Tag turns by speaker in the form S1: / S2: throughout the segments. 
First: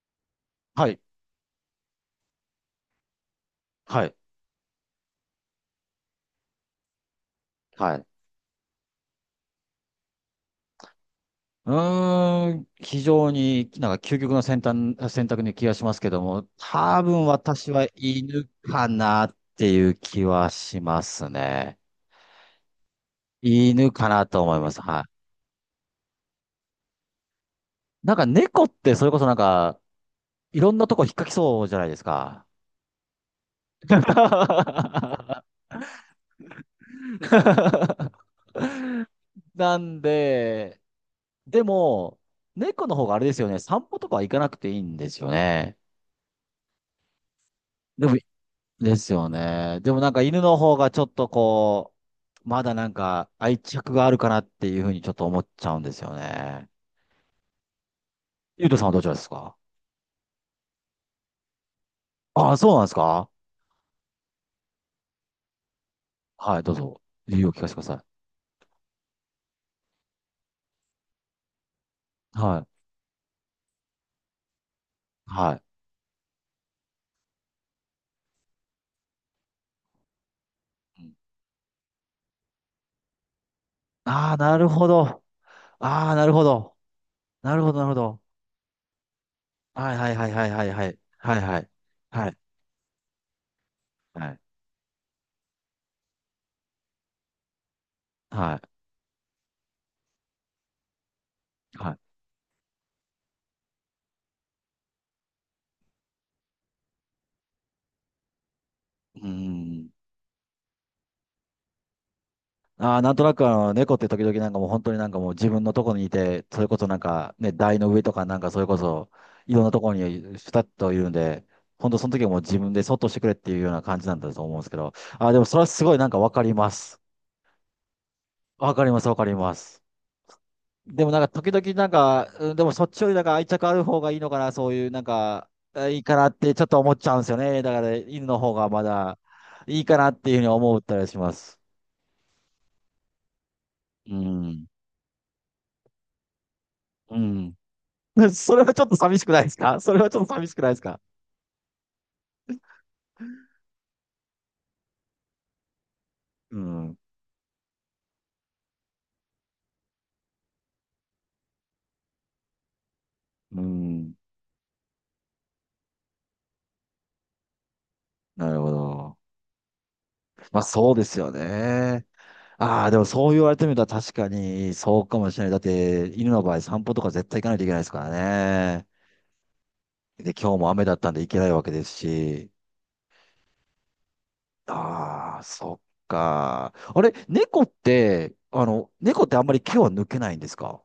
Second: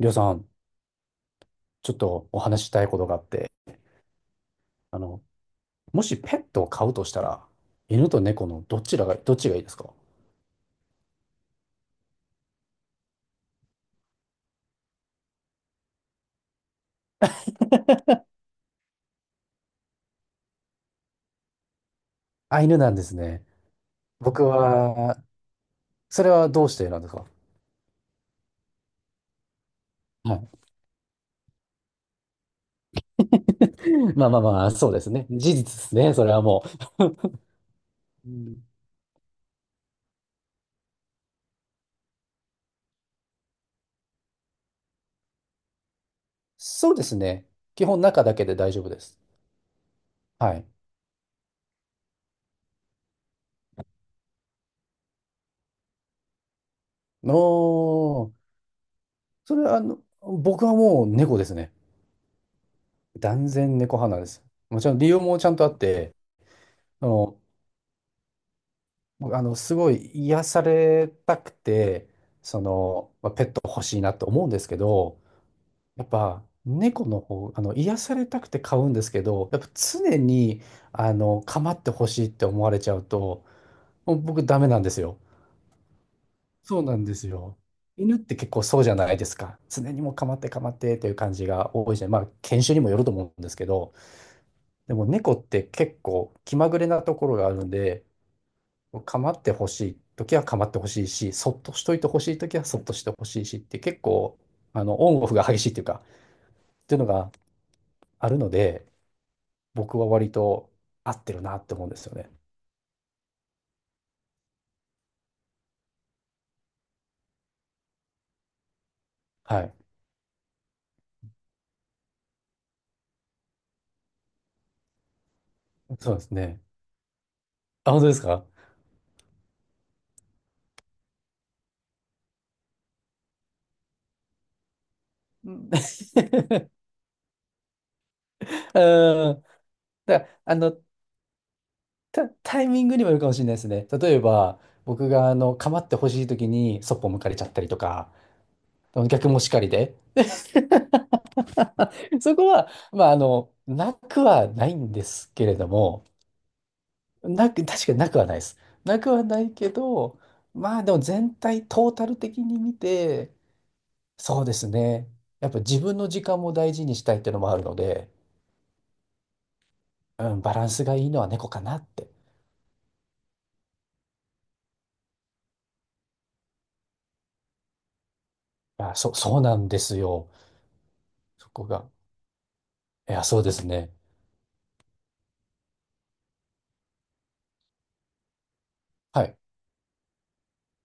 S1: りょうさん、
S2: はい、
S1: ちょっとお話ししたいことがあって、
S2: はい、
S1: あの、もしペットを飼うとしたら、
S2: はい。
S1: 犬と猫のどっちがいいですか？
S2: うーん、非常になんか究極の選択に気がしますけども、多分私は犬かなっていう気はしますね。
S1: あ、犬なんですね。
S2: 犬かなと
S1: 僕
S2: 思います。は
S1: は、それはどうしてなんですか？
S2: い。なんか猫ってそれこそなんか、
S1: はい。
S2: いろんなとこ引っかきそうじゃないですか。
S1: まあまあまあ、そうですね。事実ですね。それはもう、うん、
S2: なんで、でも、猫の方があれですよね、散歩とかは行かなくていいんですよね。
S1: そうですね。基本
S2: でも
S1: 中だけで大丈夫
S2: で
S1: で
S2: す
S1: す。
S2: よね。でもなんか犬
S1: は
S2: の
S1: い。
S2: 方がちょっとこう、まだなんか愛着があるかなっていうふうにちょっと思っちゃうんですよね。
S1: おー、
S2: ゆうとさんはどちらです
S1: そ
S2: か？
S1: れは僕はもう猫ですね。
S2: ああ、そうなんですか？
S1: 断然猫派なんです。もちろん理由もちゃんとあって、
S2: はい、どうぞ。
S1: あの、
S2: 理由を聞かせてくださ
S1: すごい癒されたくて、
S2: い。は
S1: そ
S2: い。
S1: の、まあ、ペット欲しいなと思うんですけど、
S2: はい。
S1: やっぱ猫の方、癒されたくて飼うんですけど、やっぱ常に、構ってほしいって思われちゃうと、もう
S2: ああー、
S1: 僕
S2: な
S1: ダメ
S2: る
S1: なん
S2: ほ
S1: ですよ。
S2: ど。ああ、なるほど。
S1: そうなんです
S2: な
S1: よ。
S2: るほど、なるほ
S1: 犬っ
S2: ど。
S1: て結構そうじゃないですか。常
S2: はい
S1: に
S2: は
S1: もう
S2: いはい
S1: 構っ
S2: は
S1: て
S2: いは
S1: 構
S2: い
S1: っ
S2: はい。
S1: てという感
S2: はい
S1: じ
S2: はい。
S1: が多いじゃん。ま
S2: は
S1: あ、
S2: い。
S1: 犬種にもよると思うんですけど、
S2: はい。
S1: でも猫って結構気まぐれなところがあるんで、
S2: はい。
S1: 構ってほしい時は構ってほしいし、そっとし
S2: は
S1: と
S2: い。
S1: いてほしい時はそっとしてほしいしって結構、オンオフが激しいっていうのがあるので、
S2: うーん。
S1: 僕は割と合ってるなって思うんですよね。
S2: ああ、なんとなくあの、猫って時々なんかもう本当になんかもう自分のとこにいて、それこそなんかね、台の上とかなんかそれこそ、い
S1: は
S2: ろんな
S1: い。
S2: ところにふたっといるんで、本当その時はもう自分でそっとしてくれっていうような感じなんだと思うんですけど、ああ、でもそれはすごいなん
S1: そう
S2: か
S1: で
S2: わ
S1: す
S2: かり
S1: ね。
S2: ます。
S1: あ、本当ですか？
S2: わかります、わかります。でもなんか時々なんか、うんでもそっちよりなんか愛着ある方がいいのかな、そういうなんか、
S1: うん。
S2: あいいか なってちょっと思っちゃうんですよね。だから犬の方がまだ
S1: うん。
S2: いいかなっ
S1: だか
S2: て
S1: ら、
S2: いうふうに思ったりします。
S1: タイミングにもよるかもしれないですね。
S2: う
S1: 例えば、
S2: ん。
S1: 僕が、構ってほしい時にそっぽ
S2: う
S1: 向かれちゃっ
S2: ん。
S1: たりとか、
S2: それはちょっと寂し
S1: 逆
S2: く
S1: も
S2: ない
S1: し
S2: です
S1: かり
S2: か？ そ
S1: で、
S2: れはちょっと寂しくないですか？
S1: そこは、まあ、なくはないんですけれども、
S2: うん。
S1: なく、確かになくはないです。なくはないけど、まあでも全体、トータル的に見て、
S2: うん。
S1: そうですね。やっぱ自分の時間も大事にしたいっていうのもあるので、
S2: なるほど。
S1: うん、バ
S2: まあ
S1: ランス
S2: そう
S1: が
S2: で
S1: いい
S2: す
S1: のは
S2: よ
S1: 猫かなっ
S2: ね。
S1: て。
S2: ああ、でもそう言われてみたら確かにそうかもしれない。だって犬の場合散歩とか絶対行かないといけないですからね。
S1: あ、そう、そうなんですよ。
S2: で、今日も雨だったんで行けな
S1: そ
S2: いわ
S1: こ
S2: けで
S1: が。
S2: すし。
S1: いや、そうですね。
S2: ああ、そっか。あれ、猫って、あの、猫
S1: は
S2: って
S1: い。
S2: あんまり毛は抜けないんですか？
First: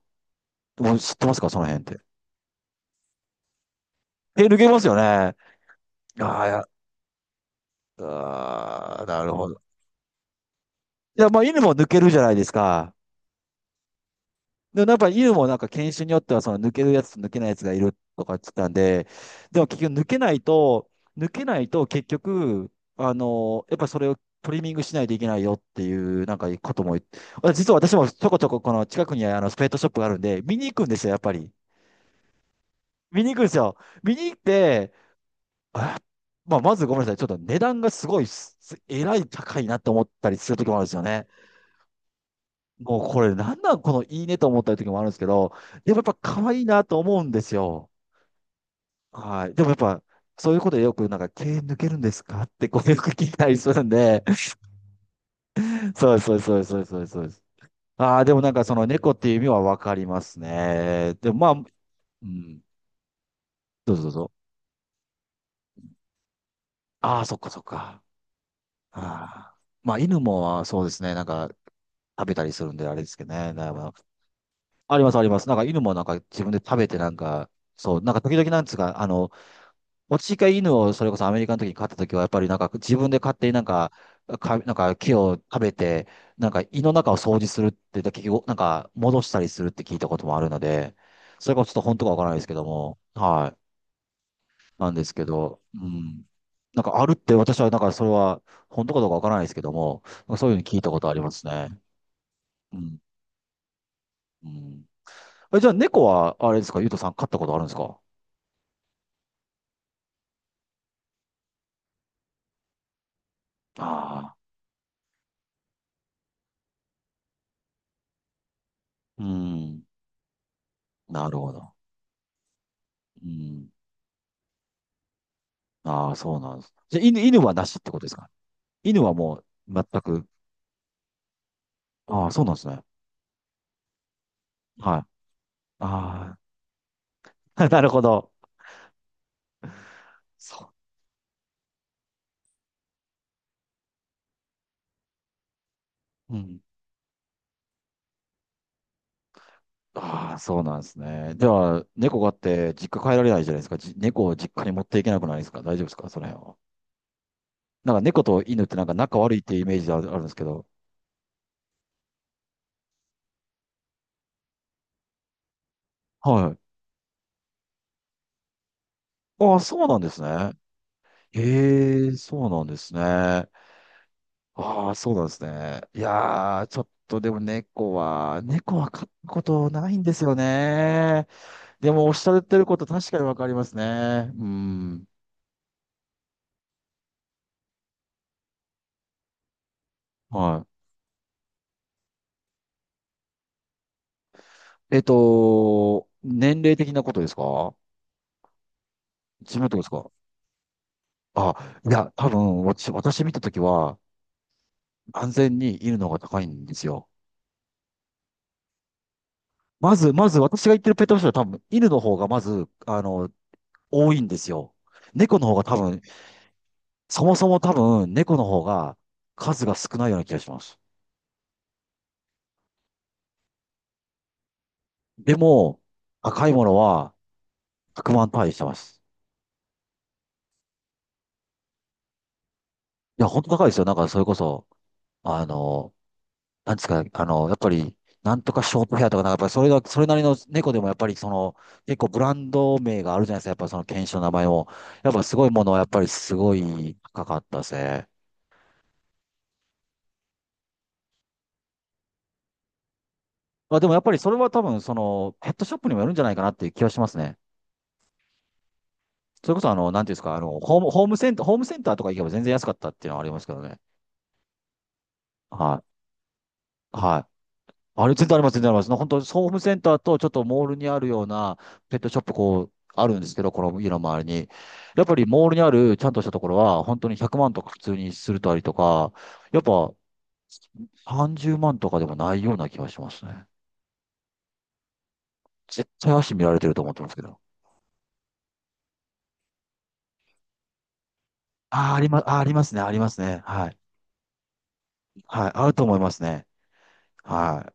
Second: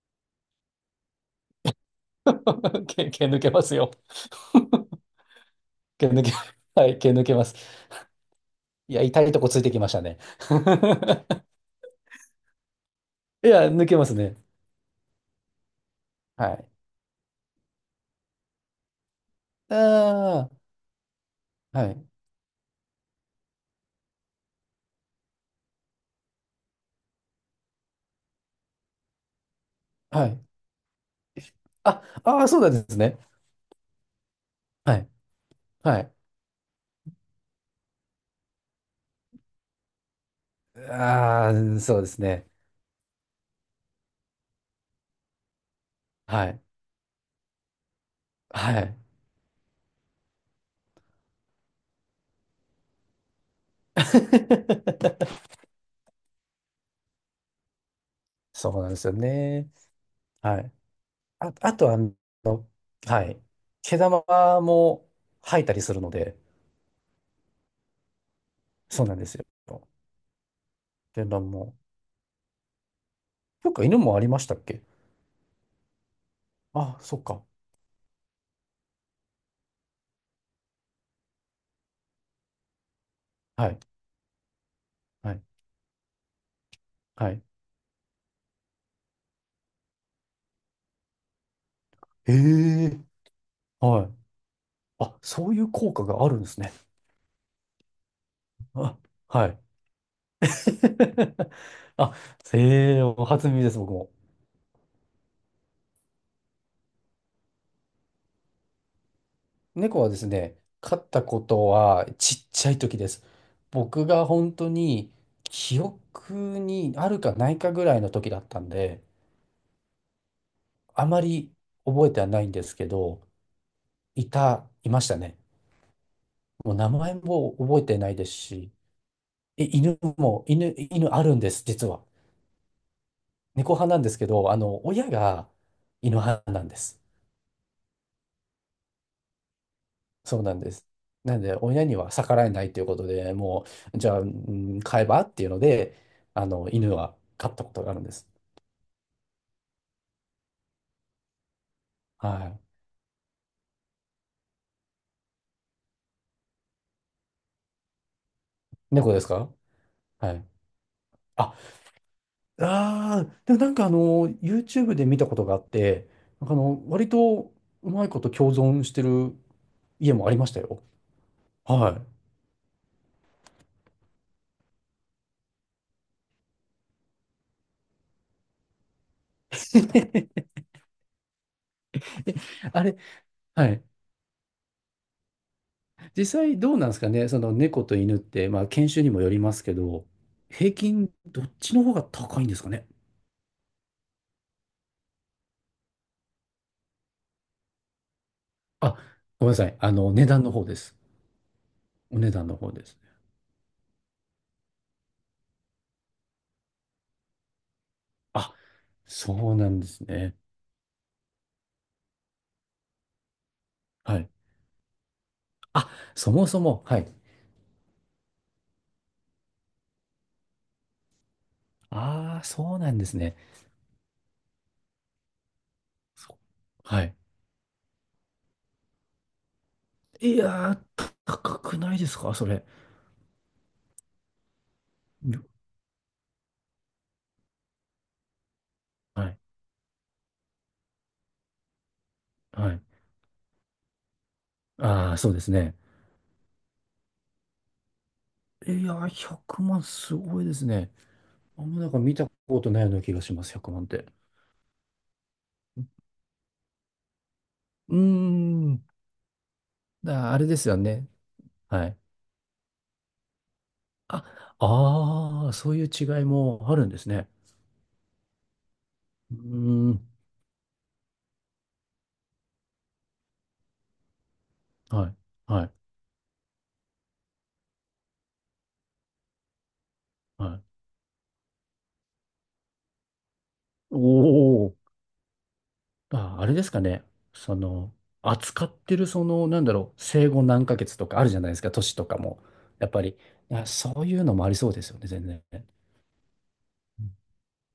S2: もう知ってますかその辺って。
S1: 毛抜けますよ。
S2: え、抜けますよね。あ
S1: 毛抜け、
S2: あ、や、
S1: はい、毛抜けます。い
S2: あ
S1: や、
S2: あ、
S1: 痛
S2: な
S1: い
S2: る
S1: と
S2: ほ
S1: こつ
S2: ど。
S1: いてきましたね。
S2: いや、まあ犬も抜けるじゃないですか。
S1: いや、抜けますね。
S2: でもやっぱ犬もなんか犬種によっては
S1: は
S2: その抜
S1: い。
S2: けるやつと抜けないやつがいるとか言ってたんで、でも結局抜けない
S1: あ
S2: と、抜けない
S1: あ、
S2: と
S1: は
S2: 結
S1: い。
S2: 局、あの、やっぱそれをトリミングしないといけないよっていうなんかことも言って、あ実は私もちょこちょここの近くにあのスペットショップがあるん
S1: は
S2: で、
S1: い。
S2: 見に行くんですよ、やっぱり。
S1: あ、ああ、そうなんですね。
S2: 見に行くんですよ。見に行って、
S1: はい。
S2: あ、
S1: はい。
S2: まあまずごめんなさい、ちょっと値段がすごいす、えらい高いなと思ったりするときもあるんですよね。
S1: ああ、そうですね。
S2: もうこれなんなんこのいいねと思った時もあるんですけど、でもやっぱ
S1: は
S2: 可
S1: い。
S2: 愛いなと思うんですよ。
S1: はい。
S2: はい。でもやっぱ、そういうことでよくなんか、毛抜けるんですかってこう よく聞いたりするんで、そうです、そうです、そうです、そうです、そうです。そうですああ、でもなんか
S1: そ
S2: そ
S1: う
S2: の
S1: なんです
S2: 猫
S1: よ
S2: っていう意味は
S1: ね。
S2: わかります
S1: はい。
S2: ね。でもま
S1: あ、
S2: あ、
S1: あと、
S2: うん、
S1: はい。
S2: どう
S1: 毛
S2: ぞどう
S1: 玉
S2: ぞ。
S1: も吐いたりするので、
S2: ああ、そっかそっか。
S1: そうなんですよ。
S2: ああ。まあ犬もそうですね、なん
S1: 天
S2: か
S1: 卵も。
S2: 食べたりするんであれですけどね。だ
S1: そ
S2: い
S1: っか、犬もありましたっけ？
S2: あります、あります。なんか犬もなんか自分で食べて
S1: あ、
S2: なん
S1: そっか。
S2: か、そう、なんか時々なんつうか、あの、私が犬をそれこそアメリカの時に飼った時は、やっぱりなんか自分で勝手になん
S1: はい。
S2: か、か、なんか木
S1: は
S2: を
S1: い。
S2: 食べて、なんか胃の中を
S1: は
S2: 掃
S1: い。
S2: 除するって、結局なんか戻したりするって聞いたこともあるので、それがちょっと本当かわから
S1: え
S2: ないですけども、
S1: え。
S2: はい。
S1: はい。
S2: なんです
S1: あ、
S2: け
S1: そう
S2: ど、
S1: いう
S2: う
S1: 効果が
S2: ん。
S1: あるんですね。
S2: なんかあるって私はなんかそれは本当
S1: あ、
S2: かどうかわからないで
S1: は
S2: すけ
S1: い。
S2: ども、なんかそういうふうに聞いたことあります ね。
S1: あ、
S2: う
S1: へ
S2: ん。
S1: え、お初耳です、僕も。
S2: うん。え、じゃあ猫はあれですか、ゆうとさん飼ったことあるんですか？
S1: 猫はですね、飼ったことはちっちゃい時です。僕が
S2: ああ
S1: 本当に記憶にあるかないかぐらいの時だったんで、
S2: ー。うん。
S1: あま
S2: なるほ
S1: り
S2: ど。
S1: 覚えてはないんですけど、
S2: うん。
S1: いましたね。
S2: ああ、そうなんで
S1: も
S2: す。
S1: う名
S2: じゃあ、
S1: 前
S2: 犬は
S1: も
S2: なし
S1: 覚
S2: っ
S1: え
S2: て
S1: て
S2: ことで
S1: な
S2: す
S1: いで
S2: か？
S1: すし、
S2: 犬はもう
S1: え、
S2: 全
S1: 犬
S2: く。
S1: も、犬、犬あるんです、実は。
S2: ああ、そうなんですね。
S1: 猫派なんですけど、
S2: はい。
S1: 親が犬
S2: あ
S1: 派なんです。
S2: あ、なるほど。
S1: そうなんで
S2: そ
S1: す。なんで、親には逆らえないということで、もう、じゃあ、うん、飼えばっていうので、
S2: う。うん。
S1: 犬は飼ったことがあるんです。
S2: ああ、そうなんですね。じゃあ、猫があっ
S1: は
S2: て実家帰られないじゃないですか。じ、猫を実家に持っていけなくないですか？大丈夫ですかその辺は。なんか猫と犬って
S1: い。
S2: なんか
S1: 猫
S2: 仲
S1: です
S2: 悪いっ
S1: か？
S2: ていうイメージがあるあるんで
S1: は
S2: すけ
S1: い。
S2: ど。
S1: あ、あーでもなんかYouTube で見たことがあって、なん
S2: は
S1: か
S2: い。
S1: 割とうまいこと共存してる
S2: ああ、そうなんで
S1: 家
S2: す
S1: もありま
S2: ね。
S1: したよ。は
S2: へえ、そうなんですね。ああ、そうなんですね。いやー、ちょっとでも猫は、猫は飼ったこ
S1: い。
S2: とないんですよ ね。でもおっしゃ
S1: え
S2: ってるこ
S1: あ
S2: と
S1: れ、
S2: 確かにわかりま
S1: は
S2: す
S1: い。
S2: ね。うん。
S1: 実際どうなんですかね、その猫と犬って、まあ、犬種にもよりますけど、
S2: は
S1: 平均どっちの方が高いんですかね。
S2: い。えっと、年齢的なことですか？
S1: あ、ごめん
S2: 自
S1: な
S2: 分
S1: さ
S2: の
S1: い。
S2: とこですか？
S1: 値段の方です。
S2: あ、いや、
S1: お
S2: 多
S1: 値段の
S2: 分、
S1: 方で
S2: 私、
S1: すね。
S2: 私見たときは、安全に犬の方が高いんですよ。
S1: あ、そうなんで
S2: ま
S1: す
S2: ず、ま
S1: ね。
S2: ず私が言ってるペットショップは多分、犬の方がまず、あの、多
S1: は
S2: いん
S1: い。
S2: ですよ。猫の方が多
S1: あ、
S2: 分
S1: そもそも、はい。
S2: そもそも多分、猫の方が数が少ないような気がします。
S1: ああ、そうなんですね。
S2: でも、
S1: そ
S2: 高いもの
S1: う、は
S2: は
S1: い。
S2: 100万単位してます。
S1: いやー、高くないですか、それ？
S2: いや、本当高いですよ。なんか、それこそ、
S1: よ、
S2: あの、なんですか、あの、やっぱり、なんとかショートヘアとか、
S1: は
S2: なんか、や
S1: い。
S2: っぱりそれが、それなりの猫でも、やっぱり、その、結構ブラン
S1: は
S2: ド
S1: い。
S2: 名があるじゃないですか。やっぱその犬種の名前も。や
S1: あ
S2: っ
S1: あ、
S2: ぱ
S1: そう
S2: す
S1: で
S2: ごい
S1: す
S2: もの
S1: ね。
S2: は、やっぱりすごい高かったですね。
S1: いやー、100万すごいですね。あんまなんか見たことないような気がします、100
S2: まあ、
S1: 万っ
S2: でもやっ
S1: て。
S2: ぱりそれは多分、その、ペットショップにもよるんじゃないかなっていう気がしますね。
S1: うーん。
S2: それこそ、あの、なんていうんですか、
S1: あ
S2: あ
S1: れで
S2: の、
S1: すよ
S2: ホーム、ホー
S1: ね。
S2: ムセンター、ホームセン
S1: は
S2: ター
S1: い。
S2: とか行けば全然安かったっていうのはありますけどね。
S1: あ、ああ、そう
S2: は
S1: いう違いもあるん
S2: い。
S1: です
S2: は
S1: ね。
S2: い。あれ、全然あります、全然あります。本当、
S1: う
S2: ホームセン
S1: ー
S2: ター
S1: ん。
S2: とちょっとモールにあるようなペットショップ、こう、あるんですけど、この家の周りに。やっ
S1: は
S2: ぱ
S1: い。
S2: りモールに
S1: は
S2: あ
S1: い
S2: るちゃんとしたところは、本当に100万とか普通にするとありとか、やっぱ
S1: はい。
S2: 30万とかでもないような気がしますね。
S1: おお、
S2: 絶対足
S1: あ、
S2: 見
S1: あ
S2: ら
S1: れ
S2: れ
S1: で
S2: て
S1: す
S2: ると
S1: か
S2: 思って
S1: ね。
S2: ますけど。
S1: その、扱ってる、その、なんだろう、生後何ヶ月とかあるじゃないですか、
S2: あ
S1: 年
S2: あ、あ
S1: と
S2: り
S1: か
S2: ま、あー、あ
S1: も。
S2: りますね、
S1: やっ
S2: あり
S1: ぱ
S2: ま
S1: り、
S2: すね。
S1: あ、
S2: はい。
S1: そういうのもありそうですよね、全然。
S2: はい。あると思いますね。
S1: うん、
S2: はい。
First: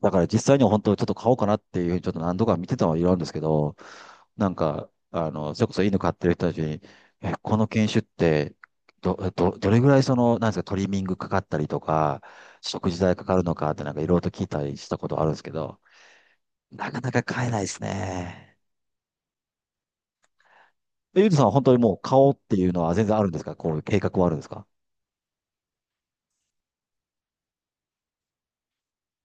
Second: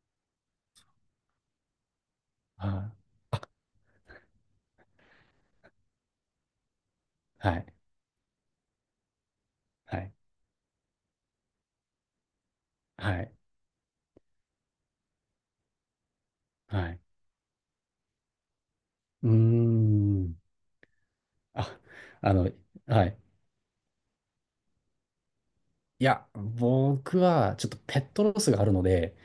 S2: だから実際には本当ちょっと買おうかなっていうふうにちょっと何度か見
S1: は
S2: てたのは
S1: い。
S2: いるんですけ
S1: あ、
S2: ど、なんか、あの、それこそ犬飼ってる人たちに、え、
S1: は
S2: この
S1: い、
S2: 犬種って、どれぐら
S1: は
S2: い
S1: い、
S2: その、なんですか、トリミングかかったりとか、食事
S1: は
S2: 代か
S1: い、
S2: かるのかってなんかいろいろと聞いたりしたことあるんですけど、
S1: は
S2: な
S1: い。
S2: かなか買えないですね。
S1: うーん。
S2: えゆうとさんは本当
S1: あ、
S2: にもう買お
S1: あ
S2: うっ
S1: の、
S2: ていうのは全
S1: は
S2: 然
S1: い。
S2: あるんですか？こういう計画はあるんですか？
S1: いや、僕は、ちょっとペットロスがあるので、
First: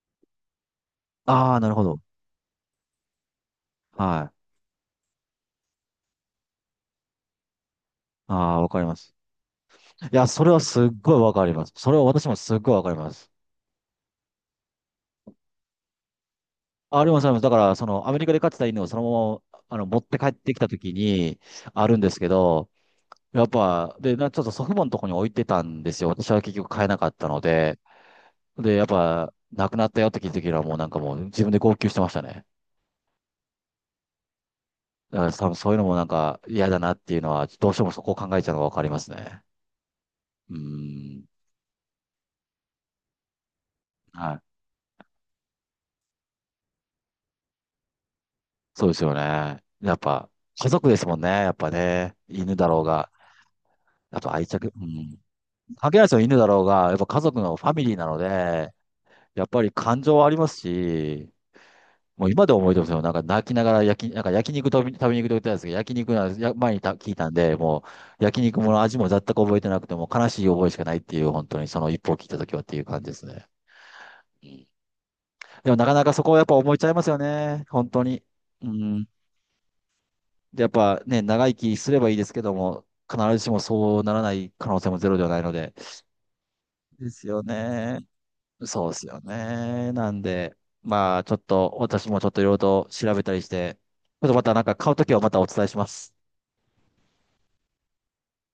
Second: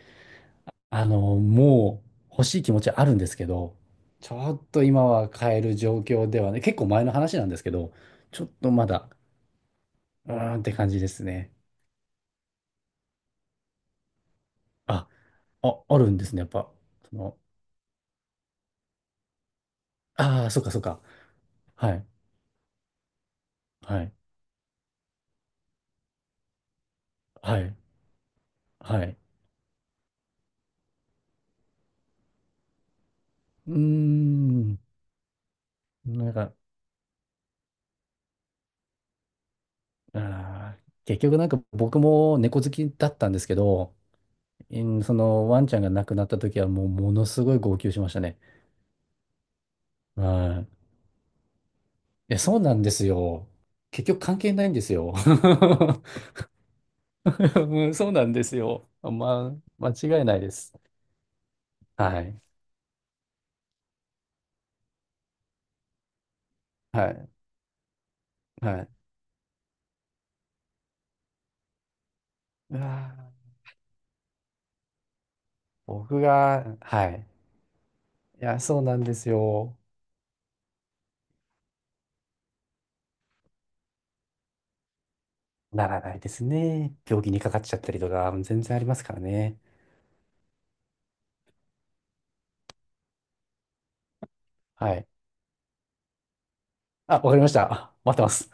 S2: ああー、なるほど。
S1: もう欲しい気持ちはあるんですけど、
S2: は
S1: ち
S2: い。
S1: ょっと今は買える状況ではね、結構前の話なんですけど、
S2: あ
S1: ちょっ
S2: あ、わ
S1: と
S2: かり
S1: ま
S2: ま
S1: だ、
S2: す。いや、
S1: う
S2: それ
S1: ー
S2: は
S1: んって
S2: すっ
S1: 感じで
S2: ごい
S1: す
S2: わかり
S1: ね。
S2: ます。それは私もすっごいわかります。
S1: あ、あ、あるんですね、やっぱ。
S2: あり
S1: そ
S2: ます、あり
S1: の、
S2: ます。だから、その、アメリカで飼ってた犬をそのまま、あの、持って帰っ
S1: ああ、
S2: てき
S1: そう
S2: た
S1: か
S2: と
S1: そう
S2: き
S1: か。
S2: に、あ
S1: は
S2: るん
S1: い、
S2: ですけど、やっぱ、
S1: はい、
S2: で、な、ちょっと祖父母のとこに置いてたんですよ。私は結局飼えなかったの
S1: はい、
S2: で。で、やっ
S1: はい。
S2: ぱ、亡くなったよって聞いたときにはもうなんかもう自分で号泣してましたね。
S1: うーん、
S2: だから多分そういうのもなん
S1: なん
S2: か
S1: か、
S2: 嫌だなっていうのは、どうしてもそこを考えちゃうのがわかりますね。うー
S1: 結
S2: ん。
S1: 局なんか僕も猫好きだったんですけど、
S2: はい。
S1: うん、そのワンちゃんが亡くなった時はもうものすごい号泣しましたね。
S2: そうですよね。やっ
S1: は
S2: ぱ、家
S1: い、
S2: 族ですもんね。やっぱね。
S1: や、
S2: 犬
S1: そう
S2: だ
S1: な
S2: ろ
S1: ん
S2: う
S1: です
S2: が。
S1: よ。結
S2: や
S1: 局
S2: っぱ
S1: 関
S2: 愛
S1: 係ない
S2: 着、
S1: ん
S2: う
S1: ですよ。
S2: ん。関係ないですよ、犬だろうが、やっぱ家族のファミ
S1: う
S2: リ
S1: ん、
S2: ーな
S1: そう
S2: の
S1: なんです
S2: で、
S1: よ。
S2: やっ
S1: ま
S2: ぱり
S1: あ、
S2: 感情
S1: 間違
S2: は
S1: い
S2: あ
S1: な
S2: り
S1: い
S2: ま
S1: で
S2: す
S1: す。
S2: し、
S1: は
S2: もう
S1: い。
S2: 今でも覚えてますよ。なんか泣きながら焼き、なんか焼肉食べに行くと言ってたんですけど、焼肉なんですや、前にた聞
S1: は
S2: いた
S1: い。
S2: んで、もう焼肉もの
S1: はい。
S2: 味も全く覚えてなくてもう悲しい覚えしかないっていう、本当にその一歩を聞いた時はって
S1: う
S2: い
S1: わ
S2: う感じですね。
S1: ー、
S2: うんでもなかなか
S1: 僕
S2: そこはやっぱ
S1: が、
S2: 思いちゃいま
S1: は
S2: すよ
S1: い。
S2: ね。本当に。
S1: いや、
S2: う
S1: そうなん
S2: ん。
S1: ですよ。
S2: で、やっぱね、長生きすればいいですけども、必ずしもそうならない可能性もゼロではないので。
S1: ならないですね。
S2: で
S1: 病
S2: す
S1: 気に
S2: よ
S1: かかっちゃった
S2: ね。
S1: りとか、全然あり
S2: そうで
S1: ます
S2: す
S1: か
S2: よ
S1: らね。
S2: ね。なんで、まあ、ちょっと、私もちょっといろいろと調べたりして、ちょっとまたなんか買う
S1: は
S2: と
S1: い。
S2: きはまたお伝えします。
S1: あ、わかりました。あ、待ってます。